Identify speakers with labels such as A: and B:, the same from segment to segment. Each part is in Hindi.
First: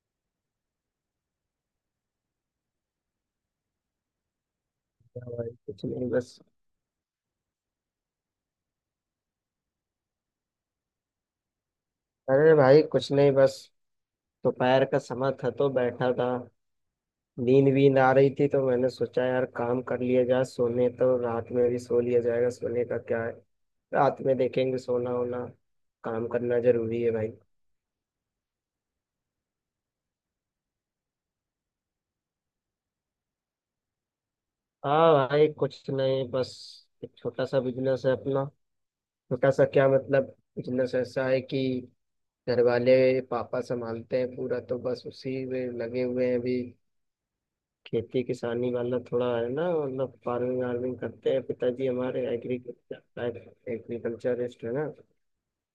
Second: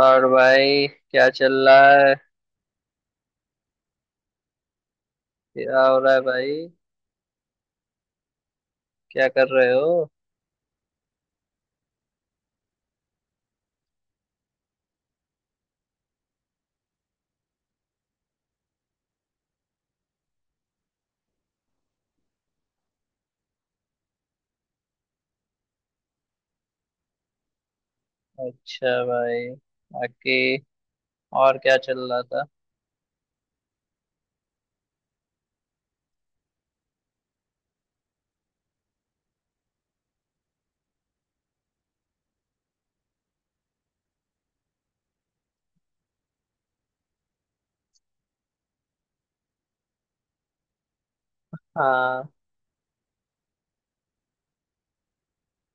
A: और भाई, क्या चल रहा है?
B: क्या भाई, कुछ
A: क्या हो
B: नहीं
A: रहा है
B: बस।
A: भाई? क्या कर रहे हो?
B: अरे भाई, कुछ नहीं बस। दोपहर का समय था तो बैठा था। नींद वींद आ रही थी तो मैंने सोचा यार काम कर लिया जाए, सोने तो रात में भी सो लिया जाएगा, सोने का क्या है। रात में देखेंगे सोना होना। काम करना जरूरी है भाई।
A: अच्छा भाई। बाकी और क्या चल रहा था?
B: हाँ भाई, कुछ नहीं बस। एक छोटा सा बिजनेस है अपना। छोटा सा क्या मतलब, बिजनेस ऐसा है कि घर वाले, पापा संभालते हैं पूरा, तो बस उसी में लगे हुए हैं अभी। खेती किसानी वाला थोड़ा है ना, मतलब फार्मिंग वार्मिंग करते हैं पिताजी हमारे,
A: हाँ,
B: एग्रीकल्चरिस्ट है ना।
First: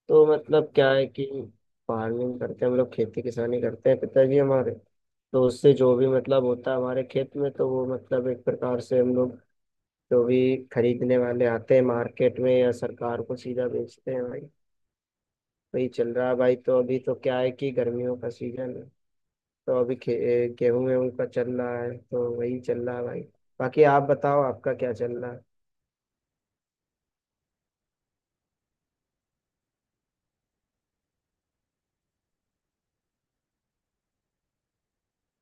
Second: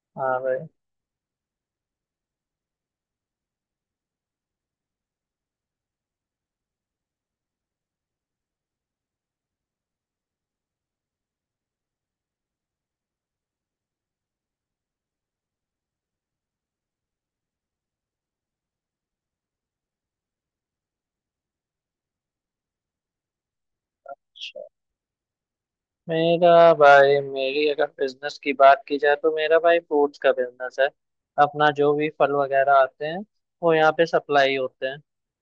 B: तो
A: हाँ भाई।
B: मतलब क्या है कि फार्मिंग करते हैं हम लोग, खेती किसानी करते हैं पिताजी हमारे। तो उससे जो भी मतलब होता है हमारे खेत में, तो वो मतलब एक प्रकार से हम लोग, जो भी खरीदने वाले आते हैं मार्केट में, या सरकार को सीधा बेचते हैं भाई। वही चल रहा है भाई। तो अभी तो क्या है कि गर्मियों का सीजन है। तो अभी गेहूं वेहूं का चल रहा है, तो वही चल रहा है भाई। बाकी आप बताओ,
A: अच्छा।
B: आपका क्या चल रहा है।
A: मेरा भाई, मेरी अगर बिजनेस की बात की जाए तो मेरा भाई फ्रूट्स का बिजनेस है। अपना जो भी फल वगैरह आते हैं वो यहाँ पे सप्लाई होते हैं।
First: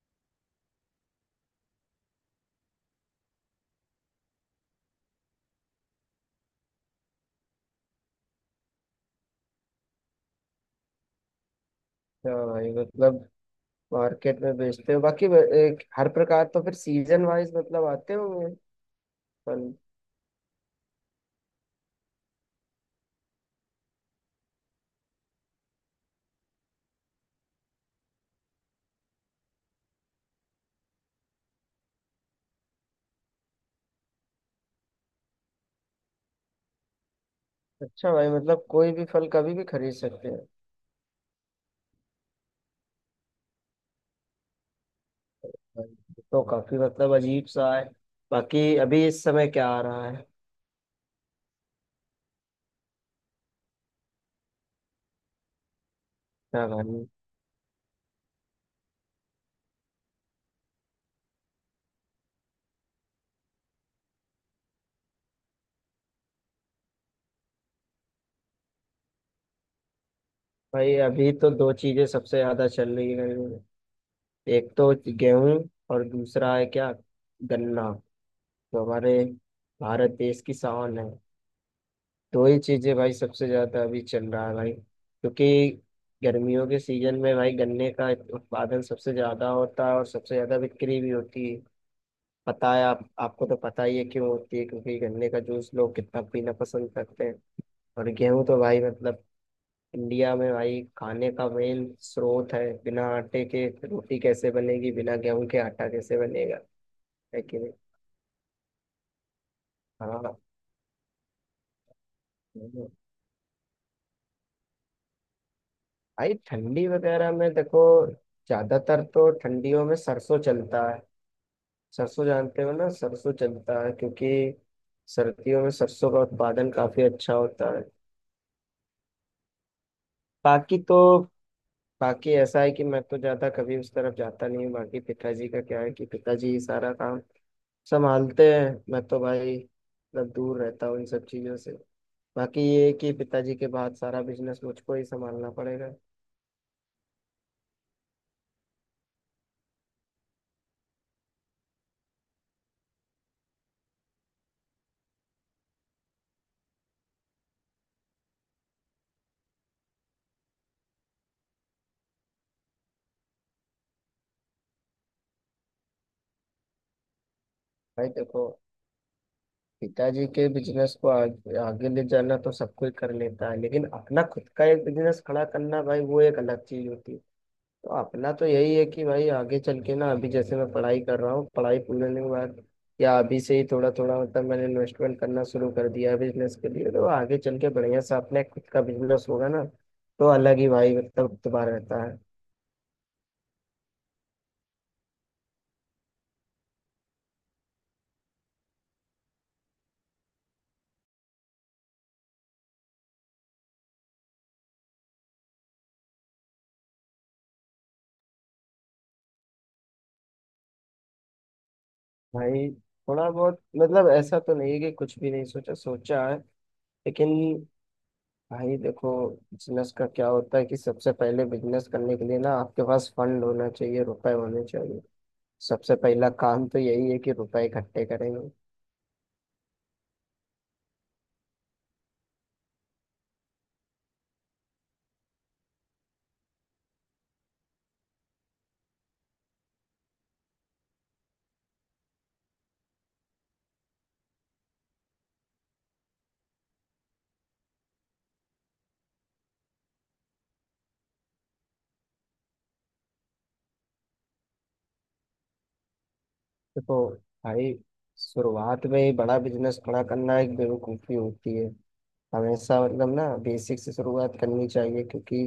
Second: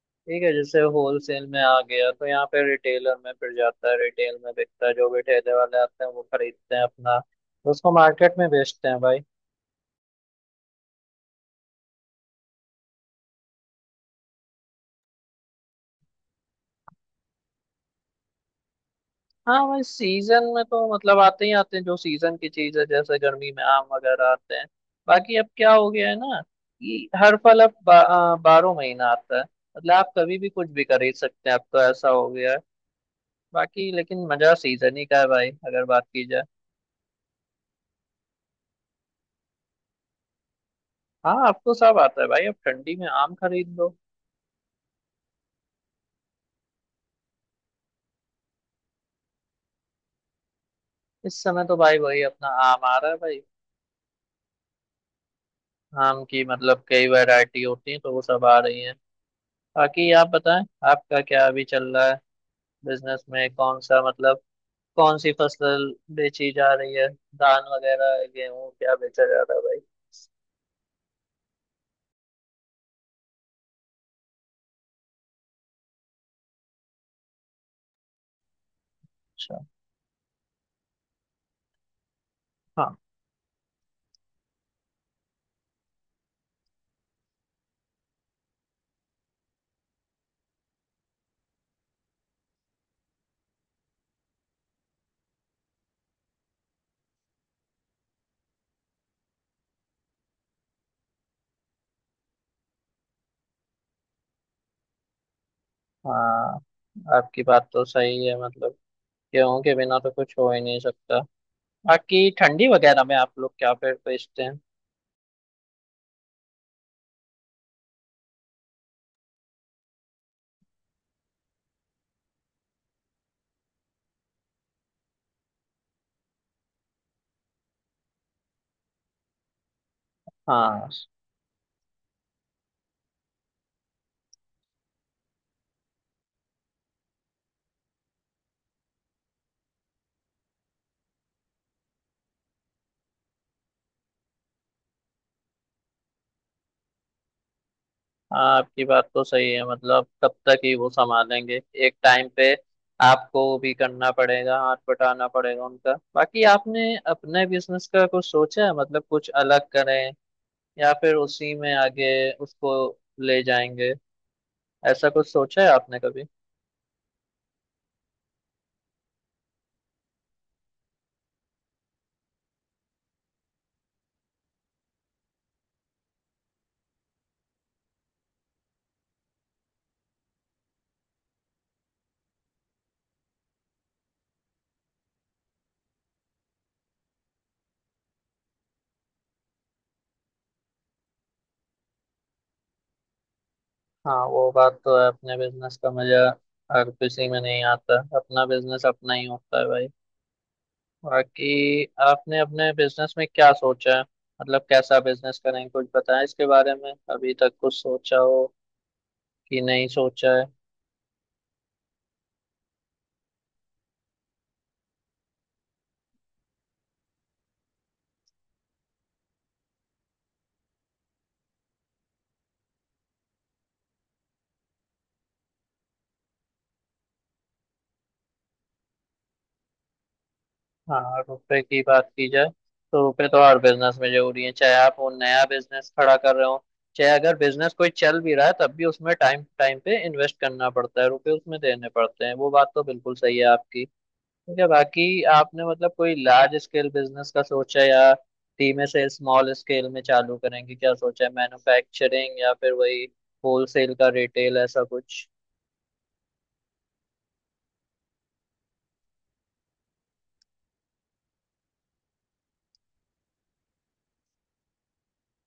A: ठीक है, जैसे होलसेल में आ गया तो यहाँ पे रिटेलर में फिर जाता है, रिटेल में बिकता है। जो भी ठेले वाले आते हैं वो खरीदते हैं अपना, तो उसको मार्केट में बेचते हैं भाई।
B: हाँ भाई मतलब, मार्केट में बेचते हो। बाकी एक हर प्रकार, तो फिर सीजन वाइज मतलब आते होंगे
A: हाँ
B: फल।
A: भाई, सीजन में तो मतलब आते ही आते हैं, जो सीजन की चीज है जैसे गर्मी में आम वगैरह आते हैं। बाकी अब क्या हो गया है ना कि हर फल अब बारह महीना आता है। मतलब आप कभी भी कुछ भी खरीद सकते हैं, अब तो ऐसा हो गया है। बाकी लेकिन मजा सीजन ही का है भाई, अगर बात की जाए।
B: अच्छा भाई, मतलब कोई भी फल कभी भी खरीद सकते हैं।
A: हाँ, अब तो सब आता है भाई, अब ठंडी में आम खरीद लो।
B: भाई, ये तो काफी मतलब अजीब सा है। बाकी अभी इस समय क्या आ रहा है।
A: इस समय तो भाई वही अपना आम आ रहा है भाई। आम की
B: क्या
A: मतलब
B: भाई।
A: कई वैरायटी होती है तो वो सब आ रही है। बाकी आप बताएं, आपका क्या अभी चल रहा है? बिजनेस में कौन सा, मतलब कौन सी फसल बेची जा रही है? धान वगैरह, गेहूं, क्या बेचा जा रहा है भाई?
B: भाई अभी तो दो चीजें सबसे ज्यादा चल रही है गर्मी में। एक तो गेहूं, और दूसरा है क्या, गन्ना, जो हमारे
A: अच्छा।
B: भारत देश की शान है। दो ही चीजें
A: हाँ,
B: भाई सबसे ज्यादा अभी चल रहा है भाई, क्योंकि गर्मियों के सीजन में भाई गन्ने का उत्पादन सबसे ज्यादा होता है, और सबसे ज्यादा बिक्री भी होती है। पता है, आप आपको तो पता ही है क्यों होती है, क्योंकि गन्ने का जूस लोग कितना पीना पसंद करते हैं। और गेहूं तो भाई मतलब इंडिया में भाई खाने का मेन स्रोत है। बिना आटे के रोटी कैसे बनेगी, बिना गेहूं के आटा कैसे
A: हाँ
B: बनेगा। है
A: आपकी
B: कि
A: बात
B: नहीं।
A: तो सही है, मतलब गेहूं के बिना तो कुछ
B: हाँ
A: हो ही नहीं सकता। बाकी ठंडी वगैरह में आप लोग क्या फिर बेचते हैं?
B: भाई, ठंडी वगैरह में देखो, ज्यादातर तो ठंडियों में सरसों चलता है। सरसों जानते हो ना, सरसों चलता है क्योंकि सर्दियों में सरसों का उत्पादन काफी अच्छा होता है। बाकी
A: हाँ,
B: तो बाकी ऐसा है कि मैं तो ज्यादा कभी उस तरफ जाता नहीं हूँ। बाकी पिताजी का क्या है कि पिताजी ही सारा काम संभालते हैं, मैं तो भाई मतलब दूर रहता हूँ इन सब चीजों से। बाकी ये है कि पिताजी के बाद सारा बिजनेस मुझको ही संभालना पड़ेगा।
A: हाँ आपकी बात तो सही है, मतलब कब तक ही वो संभालेंगे? एक टाइम पे आपको भी करना पड़ेगा, हाथ बटाना पड़ेगा उनका। बाकी आपने अपने बिजनेस का कुछ सोचा है, मतलब कुछ अलग करें या फिर उसी में आगे उसको ले जाएंगे? ऐसा कुछ सोचा है आपने कभी?
B: भाई देखो, पिताजी के बिजनेस को आगे ले जाना तो सब कोई कर लेता है, लेकिन अपना खुद का एक बिजनेस खड़ा करना भाई, वो एक अलग चीज होती है। तो अपना तो यही है कि भाई आगे चल के ना, अभी जैसे मैं पढ़ाई कर रहा हूँ, पढ़ाई पूरी होने के बाद या अभी से ही थोड़ा थोड़ा मतलब मैंने इन्वेस्टमेंट करना शुरू कर दिया है बिजनेस के लिए, तो आगे चल के बढ़िया से अपने खुद का बिजनेस होगा ना। तो अलग ही भाई मतलब इतबार रहता है।
A: हाँ, वो बात तो है, अपने बिजनेस का मजा हर किसी में नहीं आता। अपना बिजनेस अपना ही होता है भाई। बाकी आपने अपने बिजनेस में क्या सोचा है? मतलब कैसा बिजनेस करेंगे, कुछ बताएं इसके बारे में, अभी तक कुछ सोचा हो कि नहीं सोचा है?
B: भाई थोड़ा बहुत, मतलब ऐसा तो नहीं है कि कुछ भी नहीं सोचा, सोचा है। लेकिन भाई देखो, बिजनेस का क्या होता है कि सबसे पहले बिजनेस करने के लिए ना आपके पास फंड होना चाहिए, रुपए होने चाहिए। सबसे पहला काम तो यही है कि रुपए इकट्ठे करेंगे।
A: हाँ, रुपए की बात की जाए तो रुपए तो हर बिजनेस में जरूरी है, चाहे आप वो नया बिजनेस खड़ा कर रहे हो, चाहे अगर बिजनेस कोई चल भी रहा है तब भी उसमें टाइम टाइम पे इन्वेस्ट करना पड़ता है, रुपए उसमें देने पड़ते हैं। वो बात तो बिल्कुल सही है आपकी। ठीक है, बाकी आपने मतलब कोई लार्ज स्केल बिजनेस का सोचा या धीमे से स्मॉल स्केल में चालू करेंगे? क्या सोचा है, मैन्युफैक्चरिंग या फिर वही होलसेल का, रिटेल, ऐसा कुछ?
B: देखो भाई, शुरुआत में ही बड़ा बिजनेस खड़ा करना एक बेवकूफ़ी होती है। हमेशा मतलब ना बेसिक से शुरुआत करनी चाहिए, क्योंकि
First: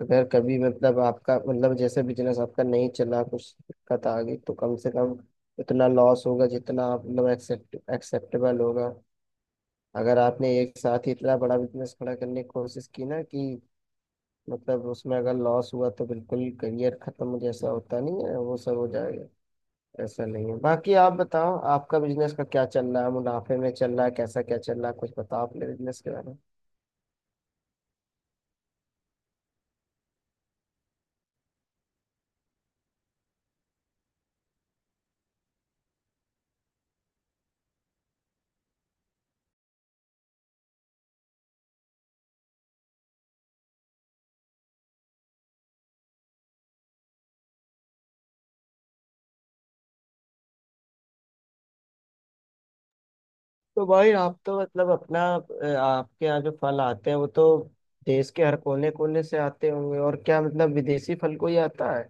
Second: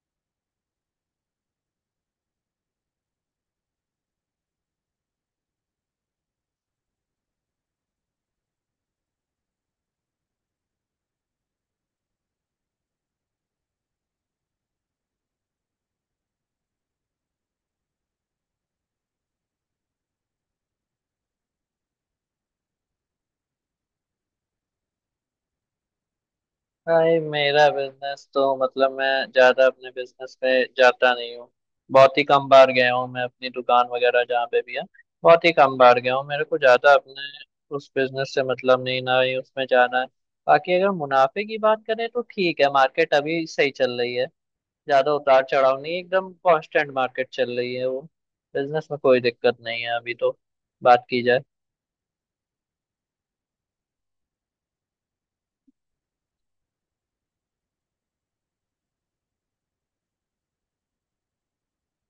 B: अगर कभी मतलब आपका मतलब जैसे बिजनेस आपका नहीं चला, कुछ दिक्कत आ गई, तो कम से कम उतना लॉस होगा जितना आप मतलब एक्सेप्टेबल होगा। अगर आपने एक साथ ही इतना बड़ा बिजनेस खड़ा करने की कोशिश की ना कि मतलब उसमें अगर लॉस हुआ तो बिल्कुल करियर खत्म जैसा, होता नहीं है वो सब, हो जाएगा। ऐसा नहीं है। बाकी आप बताओ, आपका बिजनेस का क्या चल रहा है, मुनाफे में चल रहा है, कैसा क्या चल रहा है, कुछ बताओ अपने बिजनेस के बारे में।
A: भाई मेरा बिजनेस तो, मतलब मैं ज्यादा अपने बिजनेस पे जाता नहीं हूँ। बहुत ही कम बार गया हूँ मैं अपनी दुकान वगैरह जहाँ पे भी है। बहुत ही कम बार गया हूँ, मेरे को ज्यादा अपने उस बिजनेस से मतलब नहीं, ना ही उसमें जाना है। बाकी अगर मुनाफे की बात करें तो ठीक है, मार्केट अभी सही चल रही है। ज्यादा उतार चढ़ाव नहीं, एकदम कांस्टेंट मार्केट चल रही है वो। बिजनेस में कोई दिक्कत नहीं है अभी तो, बात की जाए।
B: तो भाई आप तो मतलब आपके यहाँ जो फल आते हैं, वो तो देश के हर कोने कोने से आते होंगे। और क्या मतलब विदेशी फल कोई आता है।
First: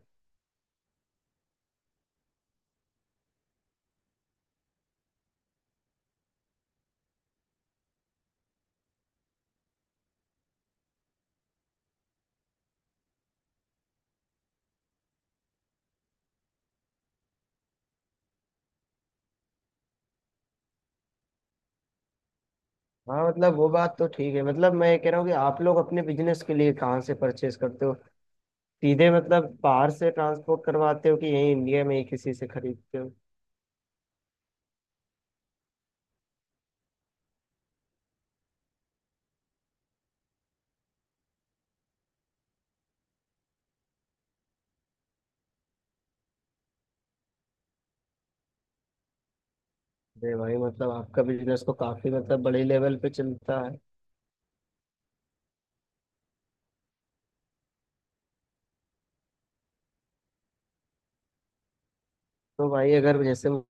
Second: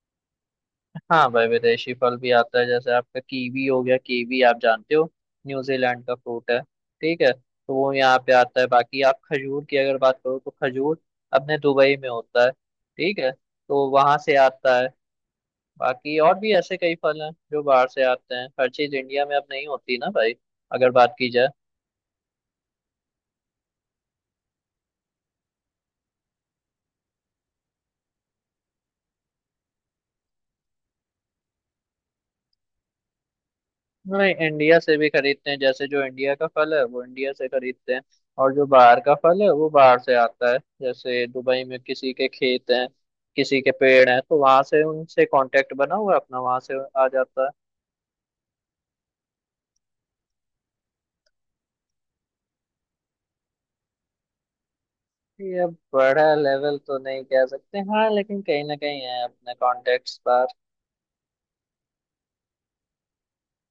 A: हाँ भाई, विदेशी फल भी आता है, जैसे आपका कीवी हो गया। कीवी आप जानते हो, न्यूजीलैंड का फ्रूट है। ठीक है, तो वो यहाँ पे आता है। बाकी आप खजूर की अगर बात करो तो खजूर अपने दुबई में होता है। ठीक है, तो वहां से आता है। बाकी और भी ऐसे कई फल हैं जो बाहर से आते हैं, हर चीज इंडिया में अब नहीं होती ना भाई, अगर बात की जाए।
B: हाँ, मतलब वो बात तो ठीक है, मतलब मैं ये कह रहा हूँ कि आप लोग अपने बिजनेस के लिए कहाँ से परचेज करते हो। सीधे मतलब बाहर से ट्रांसपोर्ट करवाते हो, कि यहीं इंडिया में ही किसी से खरीदते हो।
A: नहीं, इंडिया से भी खरीदते हैं। जैसे जो इंडिया का फल है वो इंडिया से खरीदते हैं, और जो बाहर का फल है वो बाहर से आता है। जैसे दुबई में किसी के खेत हैं, किसी के पेड़ हैं, तो वहां से उनसे कांटेक्ट बना हुआ है अपना, वहां से आ जाता है।
B: अरे भाई मतलब आपका बिजनेस तो काफी मतलब बड़े लेवल पे चलता है।
A: ये बड़ा लेवल तो नहीं कह सकते हाँ, लेकिन कहीं ना कहीं है अपने कॉन्टेक्ट्स पर।
B: तो भाई अगर जैसे मैं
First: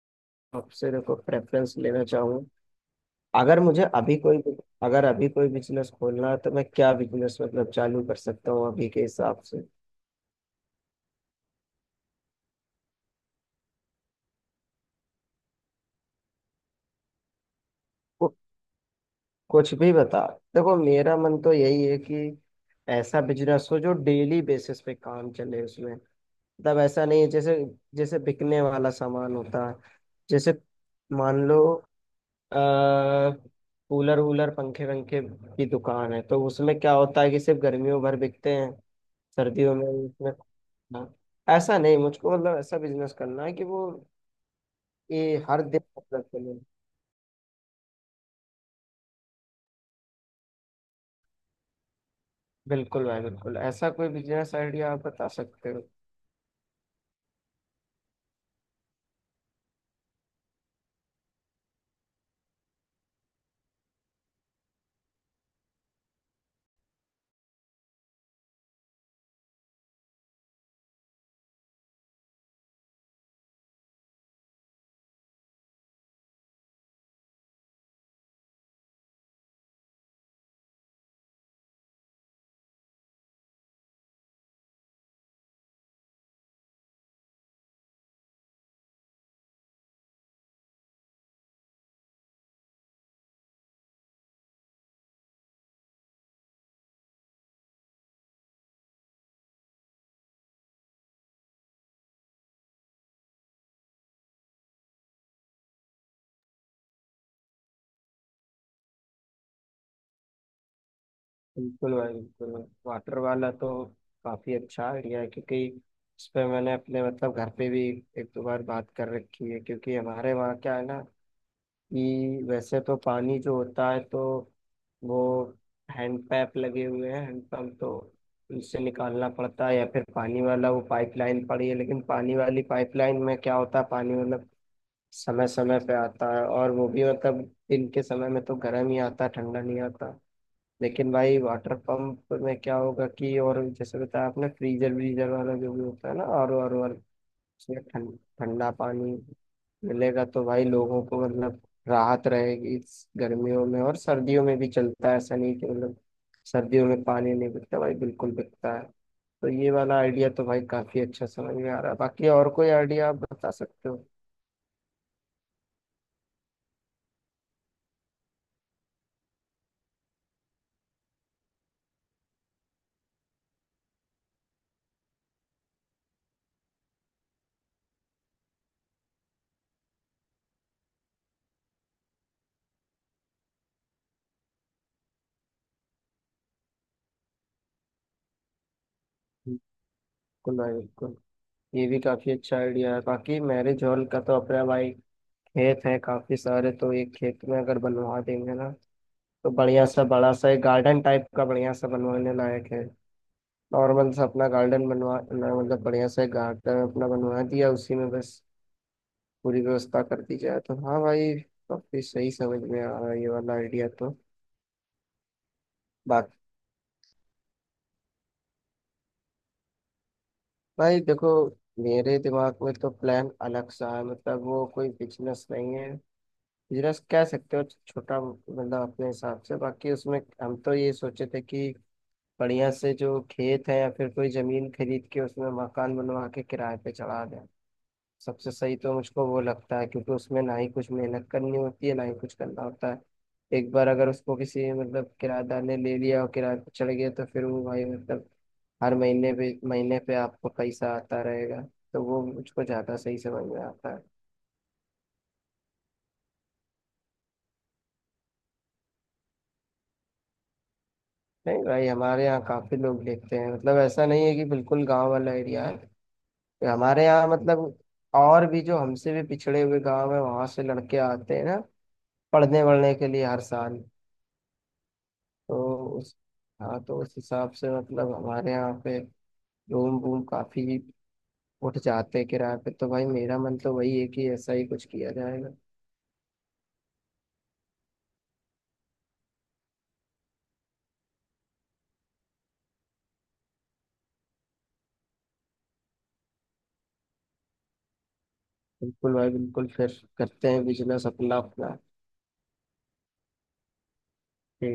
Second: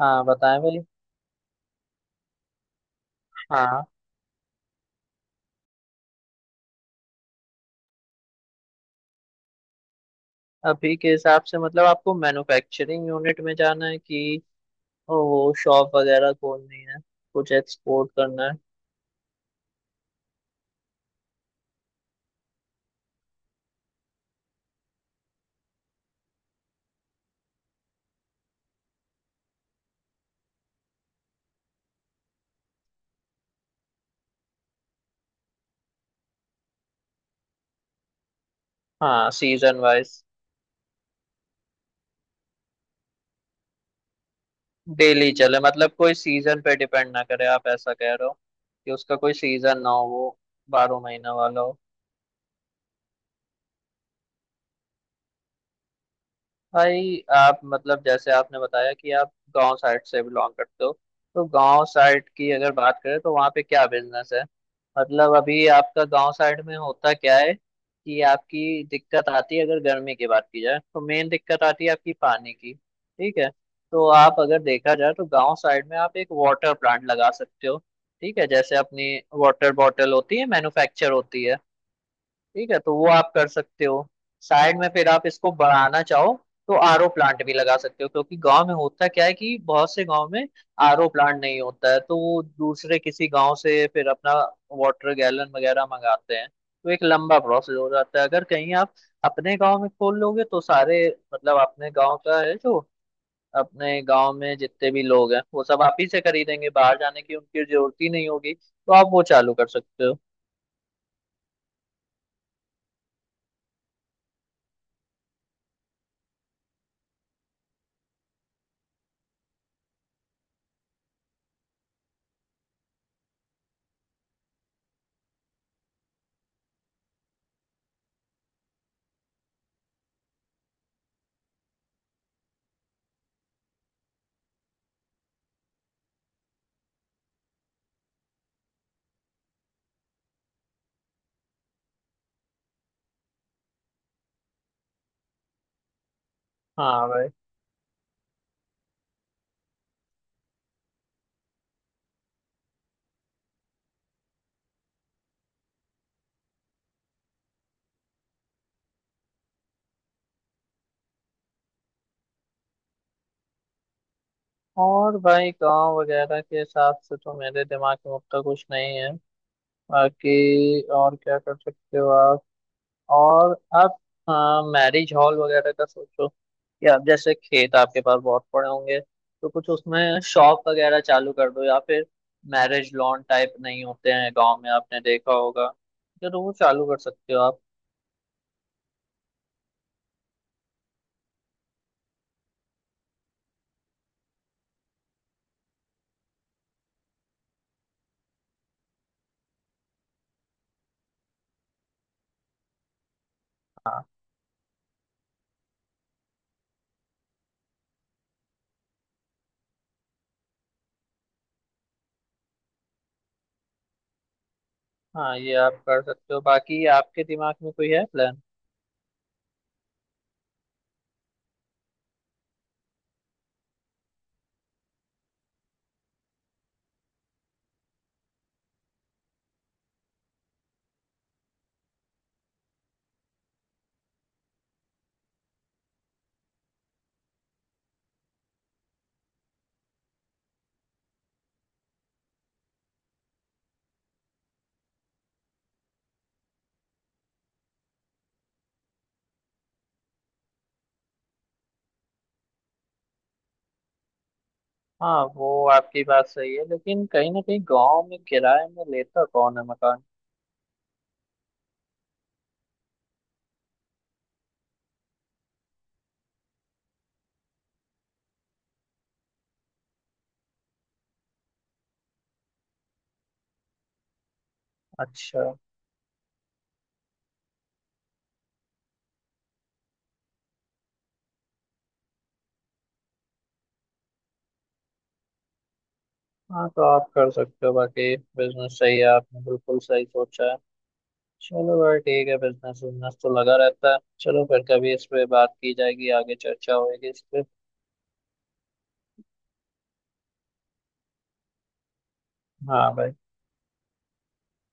A: हाँ बताएं भाई।
B: आपसे देखो प्रेफरेंस लेना चाहूँ, अगर मुझे
A: हाँ,
B: अभी कोई अगर अभी कोई बिजनेस खोलना है, तो मैं क्या बिजनेस मतलब चालू कर सकता हूँ अभी के हिसाब से।
A: अभी के हिसाब से मतलब आपको मैन्युफैक्चरिंग यूनिट में जाना है कि वो शॉप वगैरह खोलनी है, कुछ एक्सपोर्ट
B: कु-
A: करना है?
B: कुछ भी बता। देखो मेरा मन तो यही है कि ऐसा बिजनेस हो जो डेली बेसिस पे काम चले उसमें। मतलब ऐसा नहीं है जैसे जैसे बिकने वाला सामान होता है। जैसे मान लो, अ कूलर वूलर पंखे वंखे की दुकान है, तो उसमें क्या होता है कि सिर्फ गर्मियों भर बिकते हैं।
A: हाँ
B: सर्दियों
A: सीजन
B: में
A: वाइज।
B: उसमें, हाँ, ऐसा नहीं, मुझको मतलब ऐसा बिजनेस करना है कि वो
A: डेली
B: ये
A: चले,
B: हर दिन
A: मतलब कोई
B: मतलब चले।
A: सीजन पे डिपेंड ना करे, आप ऐसा कह रहे हो कि उसका कोई सीजन ना हो, वो बारह महीना वाला हो।
B: बिल्कुल भाई बिल्कुल, ऐसा कोई बिजनेस आइडिया आप बता सकते हो।
A: भाई आप मतलब, जैसे आपने बताया कि आप गांव साइड से बिलोंग करते हो, तो गांव साइड की अगर बात करें तो वहाँ पे क्या बिजनेस है? मतलब अभी आपका गांव साइड में होता क्या है कि आपकी दिक्कत आती है, अगर गर्मी की बात की जाए तो मेन दिक्कत आती है आपकी पानी की, ठीक है। तो आप अगर देखा जाए तो गांव साइड में आप एक वाटर प्लांट लगा सकते हो। ठीक है, जैसे अपनी वाटर बॉटल होती है, मैन्युफैक्चर होती है। ठीक है, तो वो आप कर सकते हो। साइड में फिर आप इसको बढ़ाना चाहो तो आरओ प्लांट भी लगा सकते हो, क्योंकि गांव में होता क्या है कि बहुत से गांव में आरओ प्लांट नहीं होता है, तो वो दूसरे किसी गांव से फिर अपना वाटर गैलन वगैरह मंगाते हैं, तो एक लंबा प्रोसेस हो जाता है। अगर कहीं आप अपने गांव में खोल लोगे तो सारे, मतलब अपने गांव का है जो, अपने गांव में जितने भी लोग हैं वो सब आप ही से खरीदेंगे, बाहर जाने की उनकी जरूरत ही नहीं होगी, तो आप वो चालू कर सकते हो।
B: बिल्कुल भाई बिल्कुल। वाटर वाला तो काफी अच्छा आइडिया है, क्योंकि इस पे मैंने अपने मतलब घर पे भी एक दो बार बात कर रखी है, क्योंकि हमारे वहाँ क्या है ना, कि वैसे तो पानी जो होता है तो वो हैंड पैप लगे हुए हैं, हैंड पंप तो उनसे निकालना पड़ता है, या फिर पानी वाला वो पाइपलाइन पड़ी है। लेकिन पानी वाली पाइपलाइन में क्या होता है, पानी मतलब समय समय पे आता है, और वो भी मतलब दिन के समय में तो गर्म ही आता है, ठंडा नहीं आता। लेकिन भाई वाटर पंप में क्या होगा कि और जैसे बताया आपने फ्रीजर व्रीजर वाला जो भी होता है ना, आर ओ,
A: हाँ।
B: उसमें ठंडा पानी मिलेगा, तो भाई लोगों को मतलब राहत रहेगी इस गर्मियों में। और सर्दियों में भी चलता है, ऐसा नहीं कि मतलब सर्दियों में पानी नहीं बिकता भाई, बिल्कुल बिकता है। तो ये वाला आइडिया तो भाई काफी अच्छा समझ में आ रहा है। बाकी और कोई आइडिया आप बता सकते हो।
A: और भाई, गांव वगैरह के हिसाब से तो मेरे दिमाग में उतना कुछ नहीं है। बाकी और क्या कर सकते हो आप? और आप, हाँ, मैरिज हॉल वगैरह का सोचो कि आप, जैसे खेत आपके पास बहुत पड़े होंगे, तो कुछ उसमें शॉप वगैरह चालू कर दो या फिर मैरिज लॉन टाइप नहीं होते हैं गांव में, आपने देखा होगा। जरूर चालू कर सकते हो आप।
B: बिल्कुल भाई बिल्कुल। ये भी काफी अच्छा आइडिया है। बाकी मैरिज हॉल का तो अपना भाई खेत है काफी सारे, तो एक खेत में अगर बनवा देंगे ना। तो बढ़िया सा बड़ा सा एक गार्डन टाइप का बढ़िया सा बनवाने लायक है।
A: हाँ।
B: नॉर्मल सा अपना गार्डन बनवा ना, मतलब बढ़िया सा एक गार्डन अपना बनवा दिया, उसी में बस पूरी व्यवस्था कर दी जाए, तो हाँ भाई। काफी सही समझ में आ रहा है ये वाला आइडिया तो।
A: हाँ, ये आप कर सकते
B: बाकी
A: हो। बाकी आपके दिमाग में कोई है प्लान?
B: भाई देखो, मेरे दिमाग में तो प्लान अलग सा है, मतलब वो कोई बिजनेस नहीं है, बिजनेस कह सकते हो छोटा, मतलब अपने हिसाब से। बाकी उसमें हम तो ये सोचे थे कि बढ़िया से जो खेत है या फिर कोई जमीन खरीद के उसमें मकान बनवा के किराए पे चढ़ा दें। सबसे सही तो मुझको वो लगता है, क्योंकि उसमें ना ही कुछ मेहनत करनी होती है, ना ही कुछ करना होता है। एक बार अगर उसको किसी मतलब किराएदार ने ले लिया और किराए पे चढ़ गया, तो फिर वो भाई मतलब हर महीने पे आपको पैसा आता रहेगा। तो वो मुझको ज़्यादा सही समझ में आता है।
A: हाँ, वो आपकी बात सही है, लेकिन कहीं ना कहीं गांव में किराए में लेता कौन है मकान?
B: नहीं भाई, हमारे यहाँ काफ़ी लोग देखते हैं, मतलब ऐसा नहीं है कि बिल्कुल गांव वाला एरिया है हमारे यहाँ, मतलब और भी जो हमसे भी पिछड़े हुए गांव है वहां से लड़के आते हैं ना, पढ़ने वढ़ने के लिए हर साल।
A: अच्छा।
B: तो उस हाँ, तो उस हिसाब से मतलब हमारे यहाँ पे रूम वूम काफी उठ जाते हैं किराए पे, तो भाई मेरा मन तो वही है कि ऐसा ही कुछ किया जाएगा।
A: हाँ, तो आप कर सकते हो। बाकी बिजनेस सही है, आपने बिल्कुल सही सोचा है। चलो भाई, ठीक है, बिजनेस बिजनेस तो लगा रहता है। चलो फिर कभी इस पे बात की जाएगी, आगे चर्चा होगी इस पे।
B: बिल्कुल भाई बिल्कुल, फिर करते हैं बिजनेस अपना अपना।
A: हाँ भाई।